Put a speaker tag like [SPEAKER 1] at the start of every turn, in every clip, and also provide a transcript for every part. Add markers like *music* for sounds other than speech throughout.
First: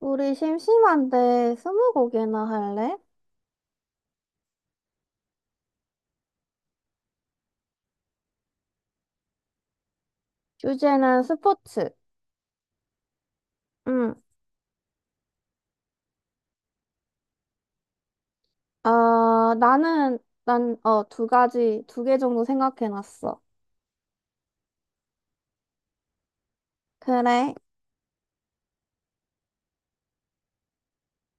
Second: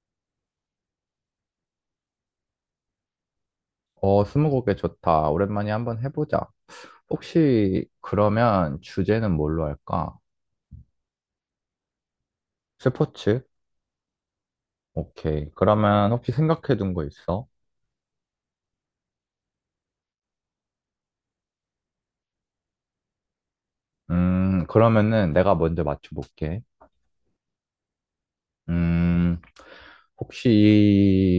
[SPEAKER 1] 우리 심심한데 스무고개나 할래?
[SPEAKER 2] 어, 스무고개 좋다. 오랜만에 한번 해보자. 혹시 그러면 주제는 뭘로 할까?
[SPEAKER 1] 주제는 스포츠.
[SPEAKER 2] 스포츠?
[SPEAKER 1] 응.
[SPEAKER 2] 오케이. 그러면 혹시 생각해둔 거 있어?
[SPEAKER 1] 아, 나는 난 어 두 가지 두 개 정도 생각해놨어.
[SPEAKER 2] 그러면은 내가 먼저 맞춰볼게.
[SPEAKER 1] 그래?
[SPEAKER 2] 음, 혹시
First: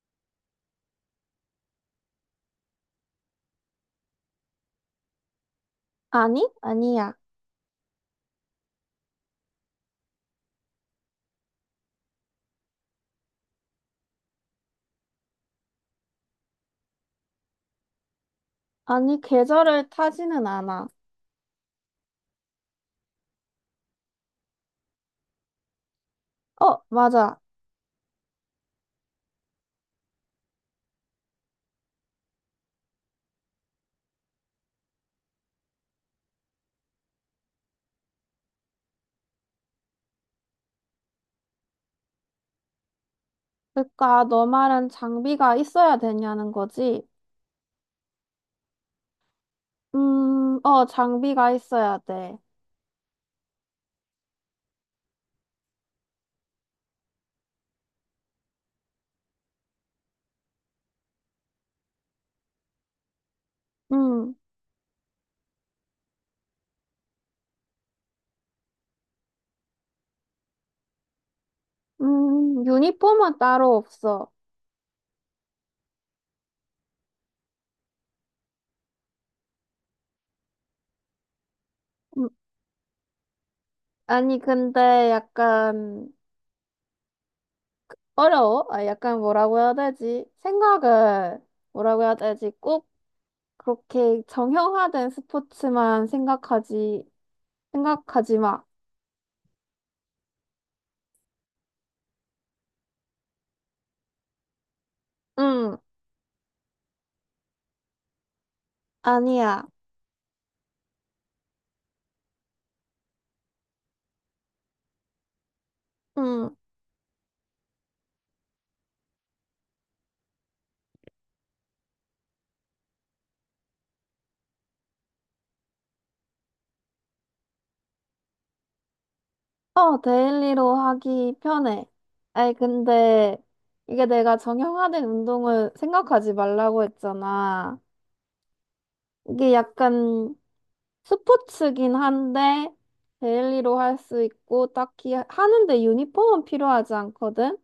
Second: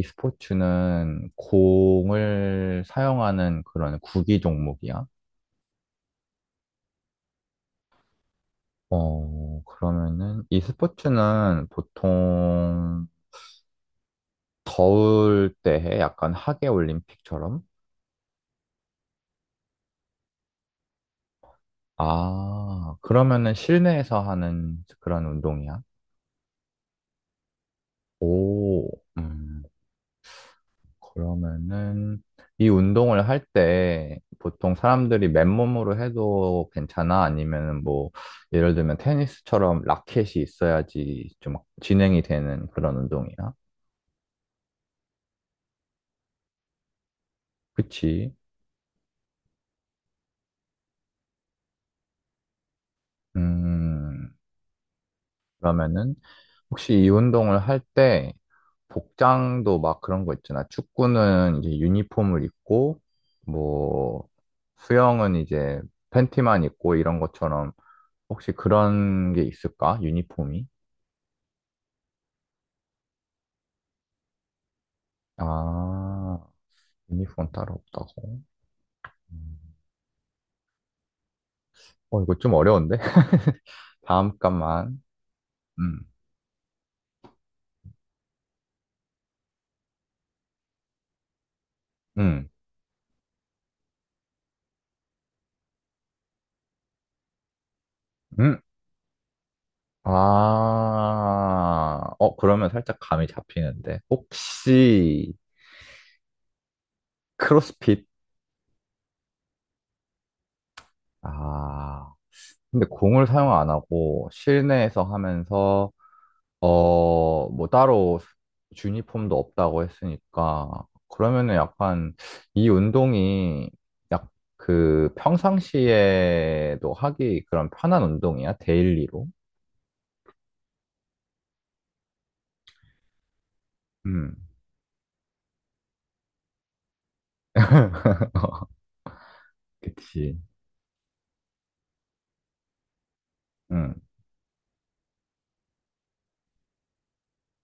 [SPEAKER 2] 이 스포츠는 공을 사용하는 그런 구기 종목이야?
[SPEAKER 1] 아니? 아니야.
[SPEAKER 2] 어, 그러면은 이 스포츠는 보통 더울 때 해? 약간 하계 올림픽처럼?
[SPEAKER 1] 아니 계절을 타지는 않아.
[SPEAKER 2] 아, 그러면은 실내에서 하는 그런 운동이야?
[SPEAKER 1] 어, 맞아.
[SPEAKER 2] 오, 음, 그러면은 이 운동을 할 때 보통 사람들이 맨몸으로 해도 괜찮아? 아니면은 뭐 예를 들면 테니스처럼 라켓이 있어야지 좀 진행이 되는 그런 운동이야?
[SPEAKER 1] 그러니까 너 말은 장비가 있어야 되냐는 거지?
[SPEAKER 2] 그치?
[SPEAKER 1] 장비가 있어야 돼.
[SPEAKER 2] 음, 그러면은 혹시 이 운동을 할 때 복장도 막 그런 거 있잖아. 축구는 이제 유니폼을 입고 뭐
[SPEAKER 1] 음,
[SPEAKER 2] 수영은 이제 팬티만 입고 이런 것처럼 혹시 그런 게 있을까? 유니폼이?
[SPEAKER 1] 유니폼은 따로 없어.
[SPEAKER 2] 아, 유니폼 따로 없다고? 음. 어,
[SPEAKER 1] 음,
[SPEAKER 2] 이거 좀 어려운데? *laughs* 다음
[SPEAKER 1] 아니 근데
[SPEAKER 2] 값만. 음,
[SPEAKER 1] 약간 어려워? 아, 약간 뭐라고 해야 되지? 생각을 뭐라고 해야
[SPEAKER 2] 음,
[SPEAKER 1] 되지? 꼭 그렇게 정형화된 스포츠만 생각하지
[SPEAKER 2] 음.
[SPEAKER 1] 마.
[SPEAKER 2] 아, 어, 그러면 살짝 감이 잡히는데. 혹시
[SPEAKER 1] 응,
[SPEAKER 2] 크로스핏?
[SPEAKER 1] 아니야.
[SPEAKER 2] 아. 근데 공을 사용 안 하고 실내에서 하면서
[SPEAKER 1] 응.
[SPEAKER 2] 어 뭐 따로 유니폼도 없다고 했으니까 그러면은 약간 이 운동이 약 그 평상시에도 하기 그런 편한 운동이야 데일리로
[SPEAKER 1] 어, 데일리로 하기 편해. 아니, 근데 이게
[SPEAKER 2] 음
[SPEAKER 1] 내가 정형화된 운동을 생각하지 말라고 했잖아.
[SPEAKER 2] *laughs*
[SPEAKER 1] 이게 약간
[SPEAKER 2] 그치
[SPEAKER 1] 스포츠긴 한데, 데일리로 할
[SPEAKER 2] 음
[SPEAKER 1] 수 있고, 딱히 하는데 유니폼은 필요하지 않거든?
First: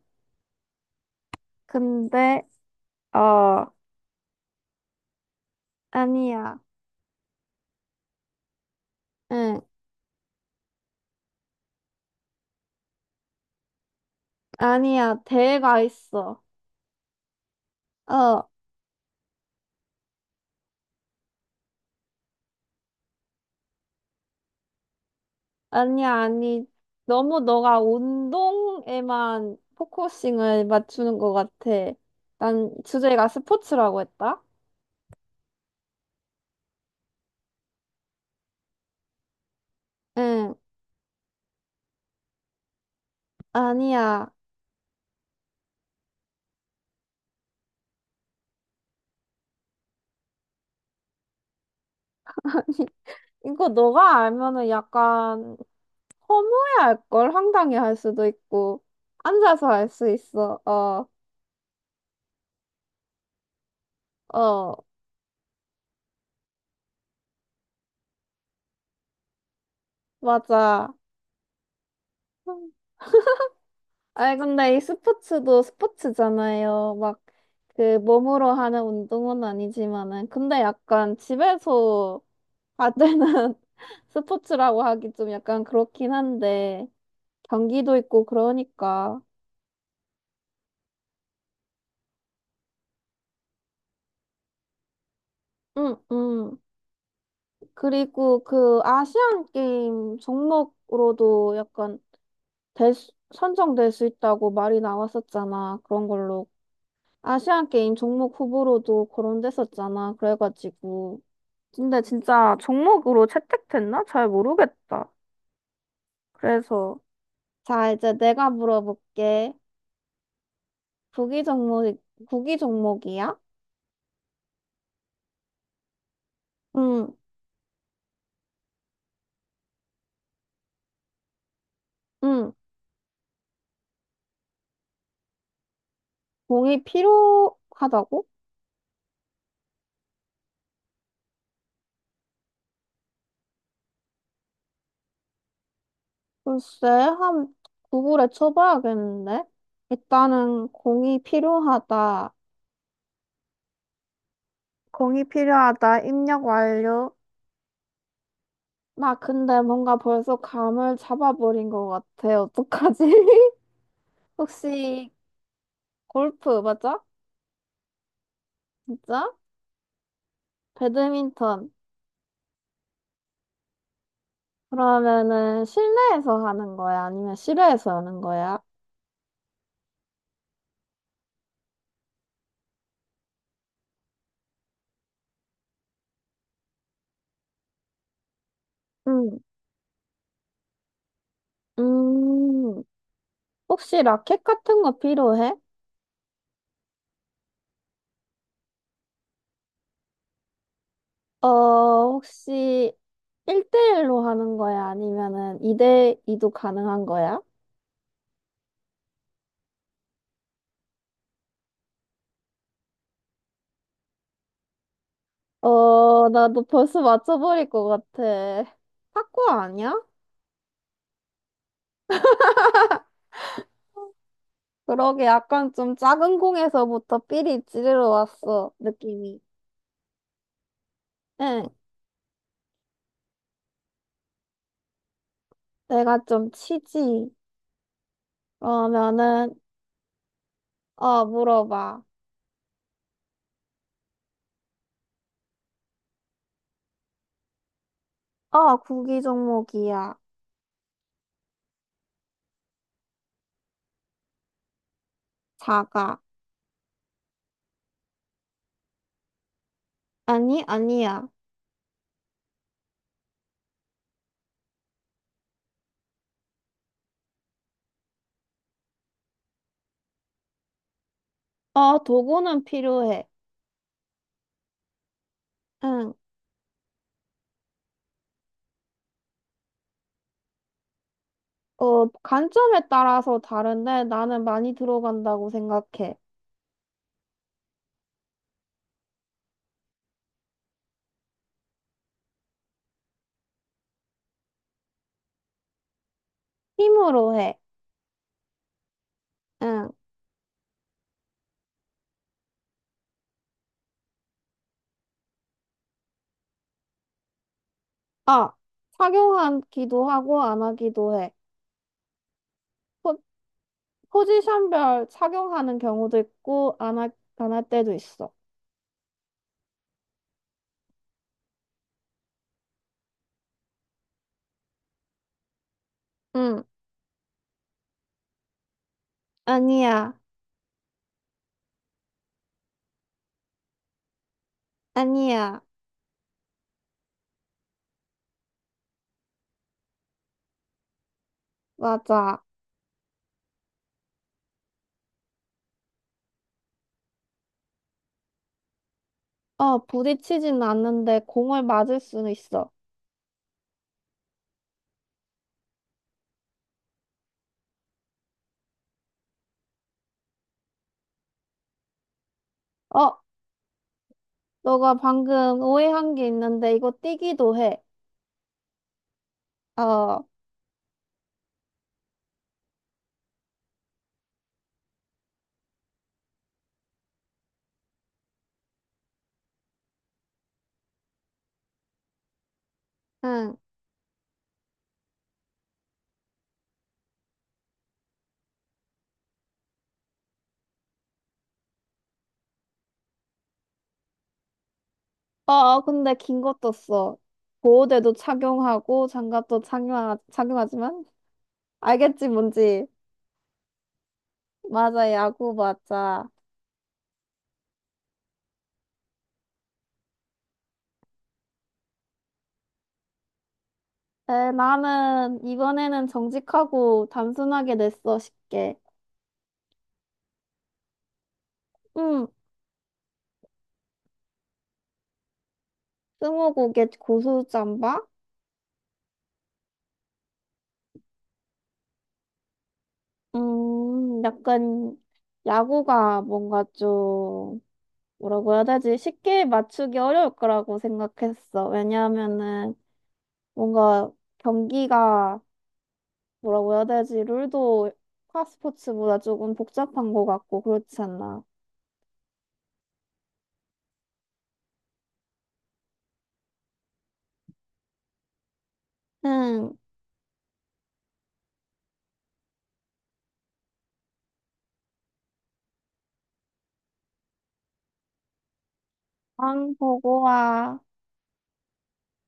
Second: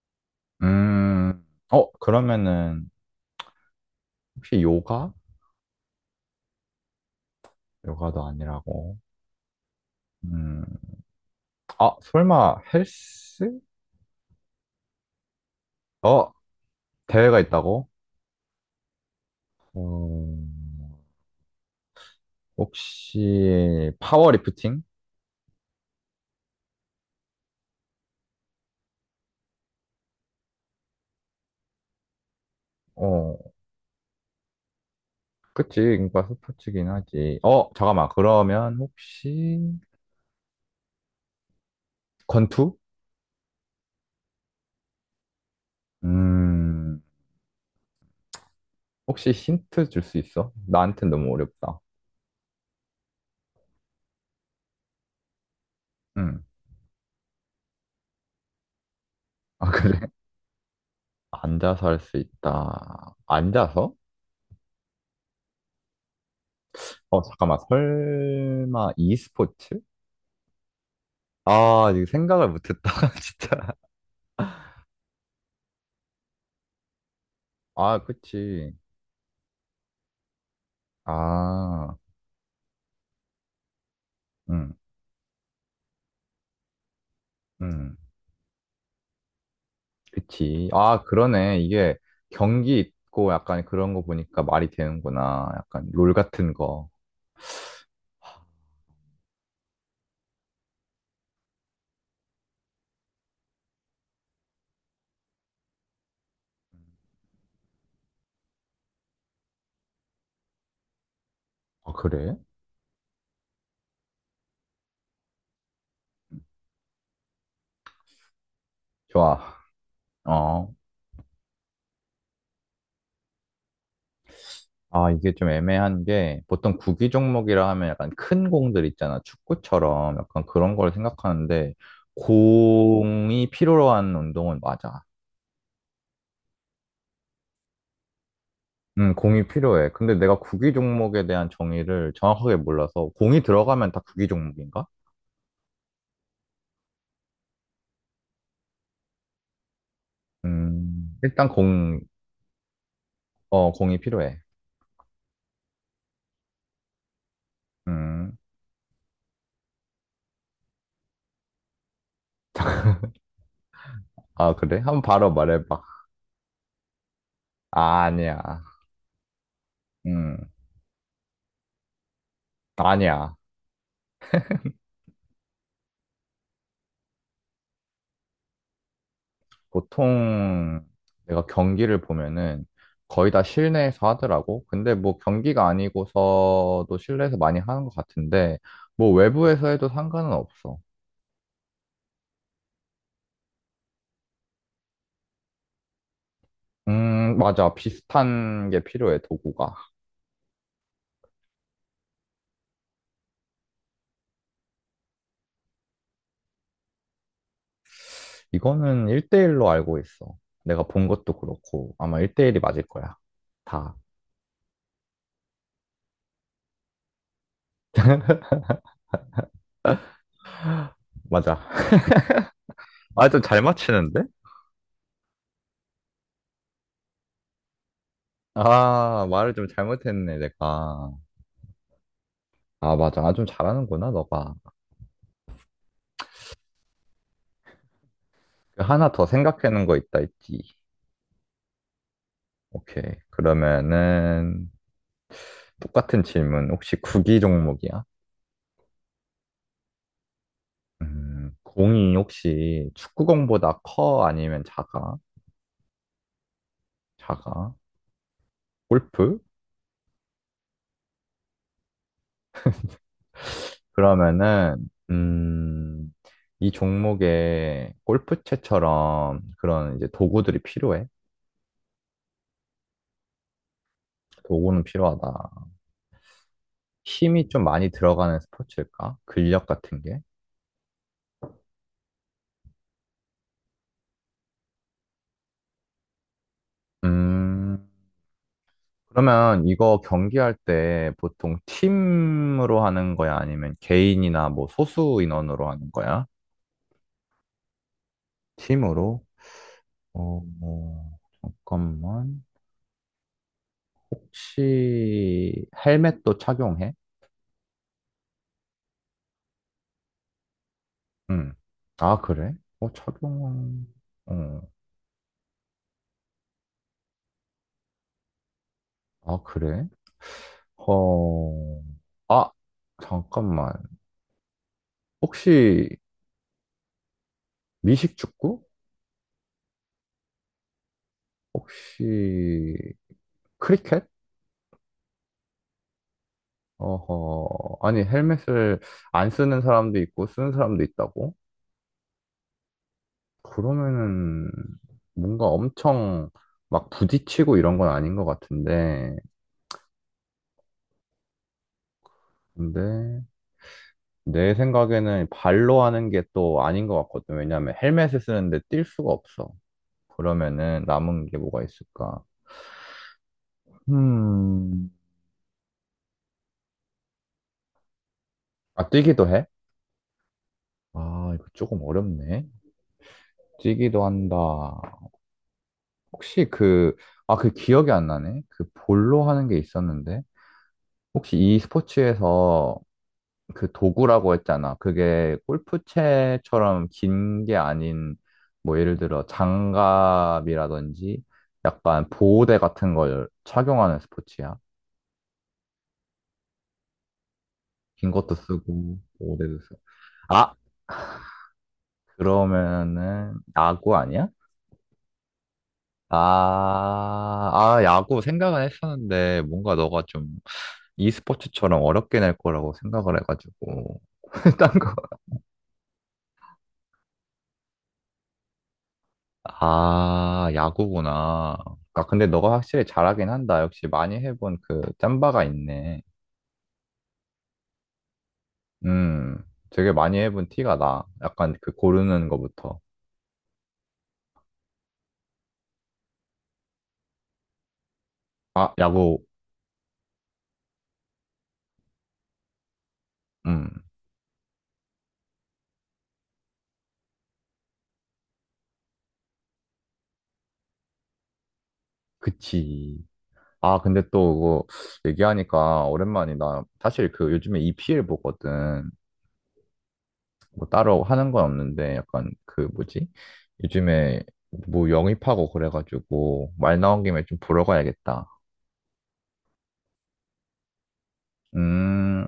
[SPEAKER 2] 음 어
[SPEAKER 1] 근데
[SPEAKER 2] 그러면은
[SPEAKER 1] 어,
[SPEAKER 2] 혹시 요가.
[SPEAKER 1] 아니야.
[SPEAKER 2] 요가도 아니라고?
[SPEAKER 1] 응,
[SPEAKER 2] 음. 아, 설마 헬스?
[SPEAKER 1] 아니야. 대가
[SPEAKER 2] 어,
[SPEAKER 1] 있어.
[SPEAKER 2] 대회가 있다고?
[SPEAKER 1] 어,
[SPEAKER 2] 어, 혹시 파워리프팅?
[SPEAKER 1] 아니야, 아니. 너무 너가 운동에만 포커싱을 맞추는 것 같아. 난 주제가
[SPEAKER 2] 어,
[SPEAKER 1] 스포츠라고 했다?
[SPEAKER 2] 그치. 인과 스포츠긴 하지. 어, 잠깐만. 그러면 혹시
[SPEAKER 1] 응,
[SPEAKER 2] 권투?
[SPEAKER 1] 아니야.
[SPEAKER 2] 음, 혹시 힌트 줄 수 있어? 나한텐 너무 어렵다.
[SPEAKER 1] *laughs* 이거 너가 알면은 약간
[SPEAKER 2] 응.
[SPEAKER 1] 허무해할 걸 황당해할 수도 있고 앉아서
[SPEAKER 2] 아,
[SPEAKER 1] 할
[SPEAKER 2] 그래?
[SPEAKER 1] 수
[SPEAKER 2] *laughs*
[SPEAKER 1] 있어. 어,
[SPEAKER 2] 앉아서 할 수 있다. 앉아서?
[SPEAKER 1] 어,
[SPEAKER 2] 어, 잠깐만. 설마 e스포츠?
[SPEAKER 1] 맞아.
[SPEAKER 2] 아, 이거 생각을 못했다. *laughs* 진짜.
[SPEAKER 1] 아니, 근데 이 스포츠도 스포츠잖아요. 막, 그,
[SPEAKER 2] 아,
[SPEAKER 1] 몸으로
[SPEAKER 2] 그치.
[SPEAKER 1] 하는 운동은 아니지만은. 근데 약간
[SPEAKER 2] 아,
[SPEAKER 1] 집에서 하는 *laughs*
[SPEAKER 2] 응,
[SPEAKER 1] 스포츠라고 하기 좀 약간 그렇긴 한데, 경기도
[SPEAKER 2] 응.
[SPEAKER 1] 있고 그러니까.
[SPEAKER 2] 그치. 아, 그러네. 이게 경기 있고 약간 그런 거 보니까 말이 되는구나. 약간
[SPEAKER 1] 응,
[SPEAKER 2] 롤 같은
[SPEAKER 1] 응.
[SPEAKER 2] 거.
[SPEAKER 1] 그리고 그 아시안 게임 종목으로도 약간 될 수- 선정될 수 있다고 말이 나왔었잖아. 그런 걸로. 아시안 게임 종목 후보로도 거론됐었잖아. 그래가지고.
[SPEAKER 2] 아,
[SPEAKER 1] 근데
[SPEAKER 2] 그래?
[SPEAKER 1] 진짜 종목으로 채택됐나? 잘 모르겠다. 그래서 자, 이제 내가
[SPEAKER 2] 좋아.
[SPEAKER 1] 물어볼게.
[SPEAKER 2] 어.
[SPEAKER 1] 구기 종목, 구기 종목이야?
[SPEAKER 2] 아, 이게 좀 애매한 게 보통 구기
[SPEAKER 1] 응,
[SPEAKER 2] 종목이라 하면 약간 큰 공들 있잖아. 축구처럼 약간 그런 걸 생각하는데
[SPEAKER 1] 응.
[SPEAKER 2] 공이 필요한 운동은 맞아.
[SPEAKER 1] 공이 필요하다고?
[SPEAKER 2] 공이 필요해. 근데 내가 구기 종목에 대한 정의를 정확하게 몰라서 공이 들어가면 다 구기 종목인가?
[SPEAKER 1] 글쎄, 한 구글에 쳐봐야겠는데? 일단은 공이
[SPEAKER 2] 일단 공,
[SPEAKER 1] 필요하다.
[SPEAKER 2] 어, 공이 필요해.
[SPEAKER 1] 공이 필요하다. 입력 완료.
[SPEAKER 2] 음.
[SPEAKER 1] 나 근데 뭔가 벌써 감을 잡아버린 것 같아. 어떡하지? *laughs*
[SPEAKER 2] 아, 그래? 한번
[SPEAKER 1] 혹시
[SPEAKER 2] 바로 말해봐.
[SPEAKER 1] 골프 맞아?
[SPEAKER 2] 아, 아니야.
[SPEAKER 1] 진짜?
[SPEAKER 2] 음,
[SPEAKER 1] 배드민턴.
[SPEAKER 2] 아니야.
[SPEAKER 1] 그러면은 실내에서 하는 거야? 아니면 실외에서 하는 거야?
[SPEAKER 2] 보통 내가 경기를 보면은 거의 다 실내에서 하더라고. 근데 뭐 경기가 아니고서도 실내에서 많이 하는 것 같은데, 뭐
[SPEAKER 1] 응.
[SPEAKER 2] 외부에서 해도 상관은 없어.
[SPEAKER 1] 음, 혹시 라켓 같은 거 필요해?
[SPEAKER 2] 맞아. 비슷한 게 필요해, 도구가.
[SPEAKER 1] 어, 혹시 1대1로 하는 거야? 아니면은 2대2도 가능한 거야?
[SPEAKER 2] 이거는 1대1로 알고 있어. 내가 본 것도 그렇고, 아마 1대1이 맞을 거야. 다.
[SPEAKER 1] 어, 나도 벌써 맞춰버릴 것 같아. 탁구 아니야?
[SPEAKER 2] 맞아. *laughs* 아, 좀 잘 맞히는데?
[SPEAKER 1] 그러게 약간 좀 작은 공에서부터 삐리 찌르러 왔어,
[SPEAKER 2] 아,
[SPEAKER 1] 느낌이.
[SPEAKER 2] 말을 좀 잘못했네, 내가.
[SPEAKER 1] 응,
[SPEAKER 2] 아, 맞아. 아, 좀 잘하는구나, 너가.
[SPEAKER 1] 내가 좀 치지.
[SPEAKER 2] 하나 더
[SPEAKER 1] 그러면은,
[SPEAKER 2] 생각해놓은 거 있다 했지.
[SPEAKER 1] 어, 물어봐.
[SPEAKER 2] 오케이. 그러면은, 똑같은 질문. 혹시 구기 종목이야?
[SPEAKER 1] 아, 국기 종목이야.
[SPEAKER 2] 공이 혹시 축구공보다 커? 아니면 작아?
[SPEAKER 1] 사과.
[SPEAKER 2] 작아? 골프?
[SPEAKER 1] 아니, 아니야.
[SPEAKER 2] 그러면은, 이 종목에 골프채처럼 그런 이제 도구들이 필요해?
[SPEAKER 1] 아, 도구는 필요해.
[SPEAKER 2] 도구는 필요하다.
[SPEAKER 1] 응.
[SPEAKER 2] 힘이 좀 많이 들어가는 스포츠일까? 근력 같은 게?
[SPEAKER 1] 어, 관점에 따라서 다른데 나는 많이 들어간다고 생각해.
[SPEAKER 2] 음, 그러면 이거 경기할 때 보통 팀으로 하는 거야? 아니면 개인이나 뭐 소수 인원으로 하는 거야?
[SPEAKER 1] 힘으로 해.
[SPEAKER 2] 팀으로?
[SPEAKER 1] 응.
[SPEAKER 2] 어, 어, 잠깐만. 혹시 헬멧도 착용해?
[SPEAKER 1] 아, 착용하기도 하고 안 하기도 해.
[SPEAKER 2] 응. 아, 그래? 어, 착
[SPEAKER 1] 포,
[SPEAKER 2] 용 어,
[SPEAKER 1] 포지션별 착용하는 경우도 있고 안 할, 안할 때도 있어.
[SPEAKER 2] 아, 그래? 어, 아, 잠깐만. 혹시
[SPEAKER 1] 응.
[SPEAKER 2] 미식축구?
[SPEAKER 1] 아니야.
[SPEAKER 2] 혹시 크리켓?
[SPEAKER 1] 아니야.
[SPEAKER 2] 어허, 아니, 헬멧을 안 쓰는 사람도 있고, 쓰는 사람도 있다고?
[SPEAKER 1] 맞아.
[SPEAKER 2] 그러면은, 뭔가 엄청 막 부딪히고 이런 건 아닌 것 같은데,
[SPEAKER 1] 어, 부딪히진 않는데 공을 맞을 수는 있어.
[SPEAKER 2] 근데, 내 생각에는 발로 하는 게 또 아닌 것 같거든. 왜냐면 헬멧을 쓰는데 뛸 수가 없어. 그러면은 남은 게 뭐가 있을까?
[SPEAKER 1] 어,
[SPEAKER 2] 음,
[SPEAKER 1] 너가 방금 오해한 게 있는데 이거 띄기도 해.
[SPEAKER 2] 아, 뛰기도 해?
[SPEAKER 1] 어,
[SPEAKER 2] 아, 이거 조금 어렵네. 뛰기도 한다. 혹시 그, 아, 그 기억이 안 나네? 그 볼로 하는 게 있었는데? 혹시 이 스포츠에서
[SPEAKER 1] 응.
[SPEAKER 2] 그 도구라고 했잖아. 그게 골프채처럼 긴 게 아닌, 뭐 예를 들어 장갑이라든지 약간 보호대 같은 걸 착용하는 스포츠야.
[SPEAKER 1] 어, 어, 근데 긴 것도 써.
[SPEAKER 2] 긴
[SPEAKER 1] 보호대도
[SPEAKER 2] 것도 쓰고,
[SPEAKER 1] 착용하고
[SPEAKER 2] 보호대도
[SPEAKER 1] 장갑도
[SPEAKER 2] 쓰고.
[SPEAKER 1] 착용하,
[SPEAKER 2] 아,
[SPEAKER 1] 착용하지만 알겠지 뭔지.
[SPEAKER 2] 그러면은 야구 아니야?
[SPEAKER 1] 맞아, 야구 맞아.
[SPEAKER 2] 아, 아, 야구 생각은 했었는데 뭔가 너가 좀 e스포츠처럼 어렵게 낼 거라고 생각을 해가지고.
[SPEAKER 1] 에,
[SPEAKER 2] *laughs* 딴 거.
[SPEAKER 1] 나는 이번에는 정직하고 단순하게 냈어, 쉽게.
[SPEAKER 2] 아, 야구구나. 아,
[SPEAKER 1] 음,
[SPEAKER 2] 근데 너가 확실히 잘하긴 한다. 역시 많이 해본 그 짬바가 있네.
[SPEAKER 1] 스무고개 고수잠바?
[SPEAKER 2] 음, 되게 많이 해본 티가 나. 약간 그 고르는 거부터.
[SPEAKER 1] 약간 야구가 뭔가 좀 뭐라고 해야
[SPEAKER 2] 아,
[SPEAKER 1] 되지?
[SPEAKER 2] 야구,
[SPEAKER 1] 쉽게 맞추기 어려울 거라고 생각했어. 왜냐하면은
[SPEAKER 2] 음,
[SPEAKER 1] 뭔가 경기가 뭐라고 해야 되지? 룰도 파스포츠보다 조금 복잡한 것 같고 그렇지 않나?
[SPEAKER 2] 그치. 아, 근데 또 그거 얘기하니까 오랜만이다. 사실 그 요즘에 EPL 보거든.
[SPEAKER 1] 응,
[SPEAKER 2] 뭐 따로 하는 건 없는데 약간 그 뭐지? 요즘에 뭐 영입하고 그래가지고 말 나온 김에 좀 보러 가야겠다.
[SPEAKER 1] 왕 보고 와.
[SPEAKER 2] 음.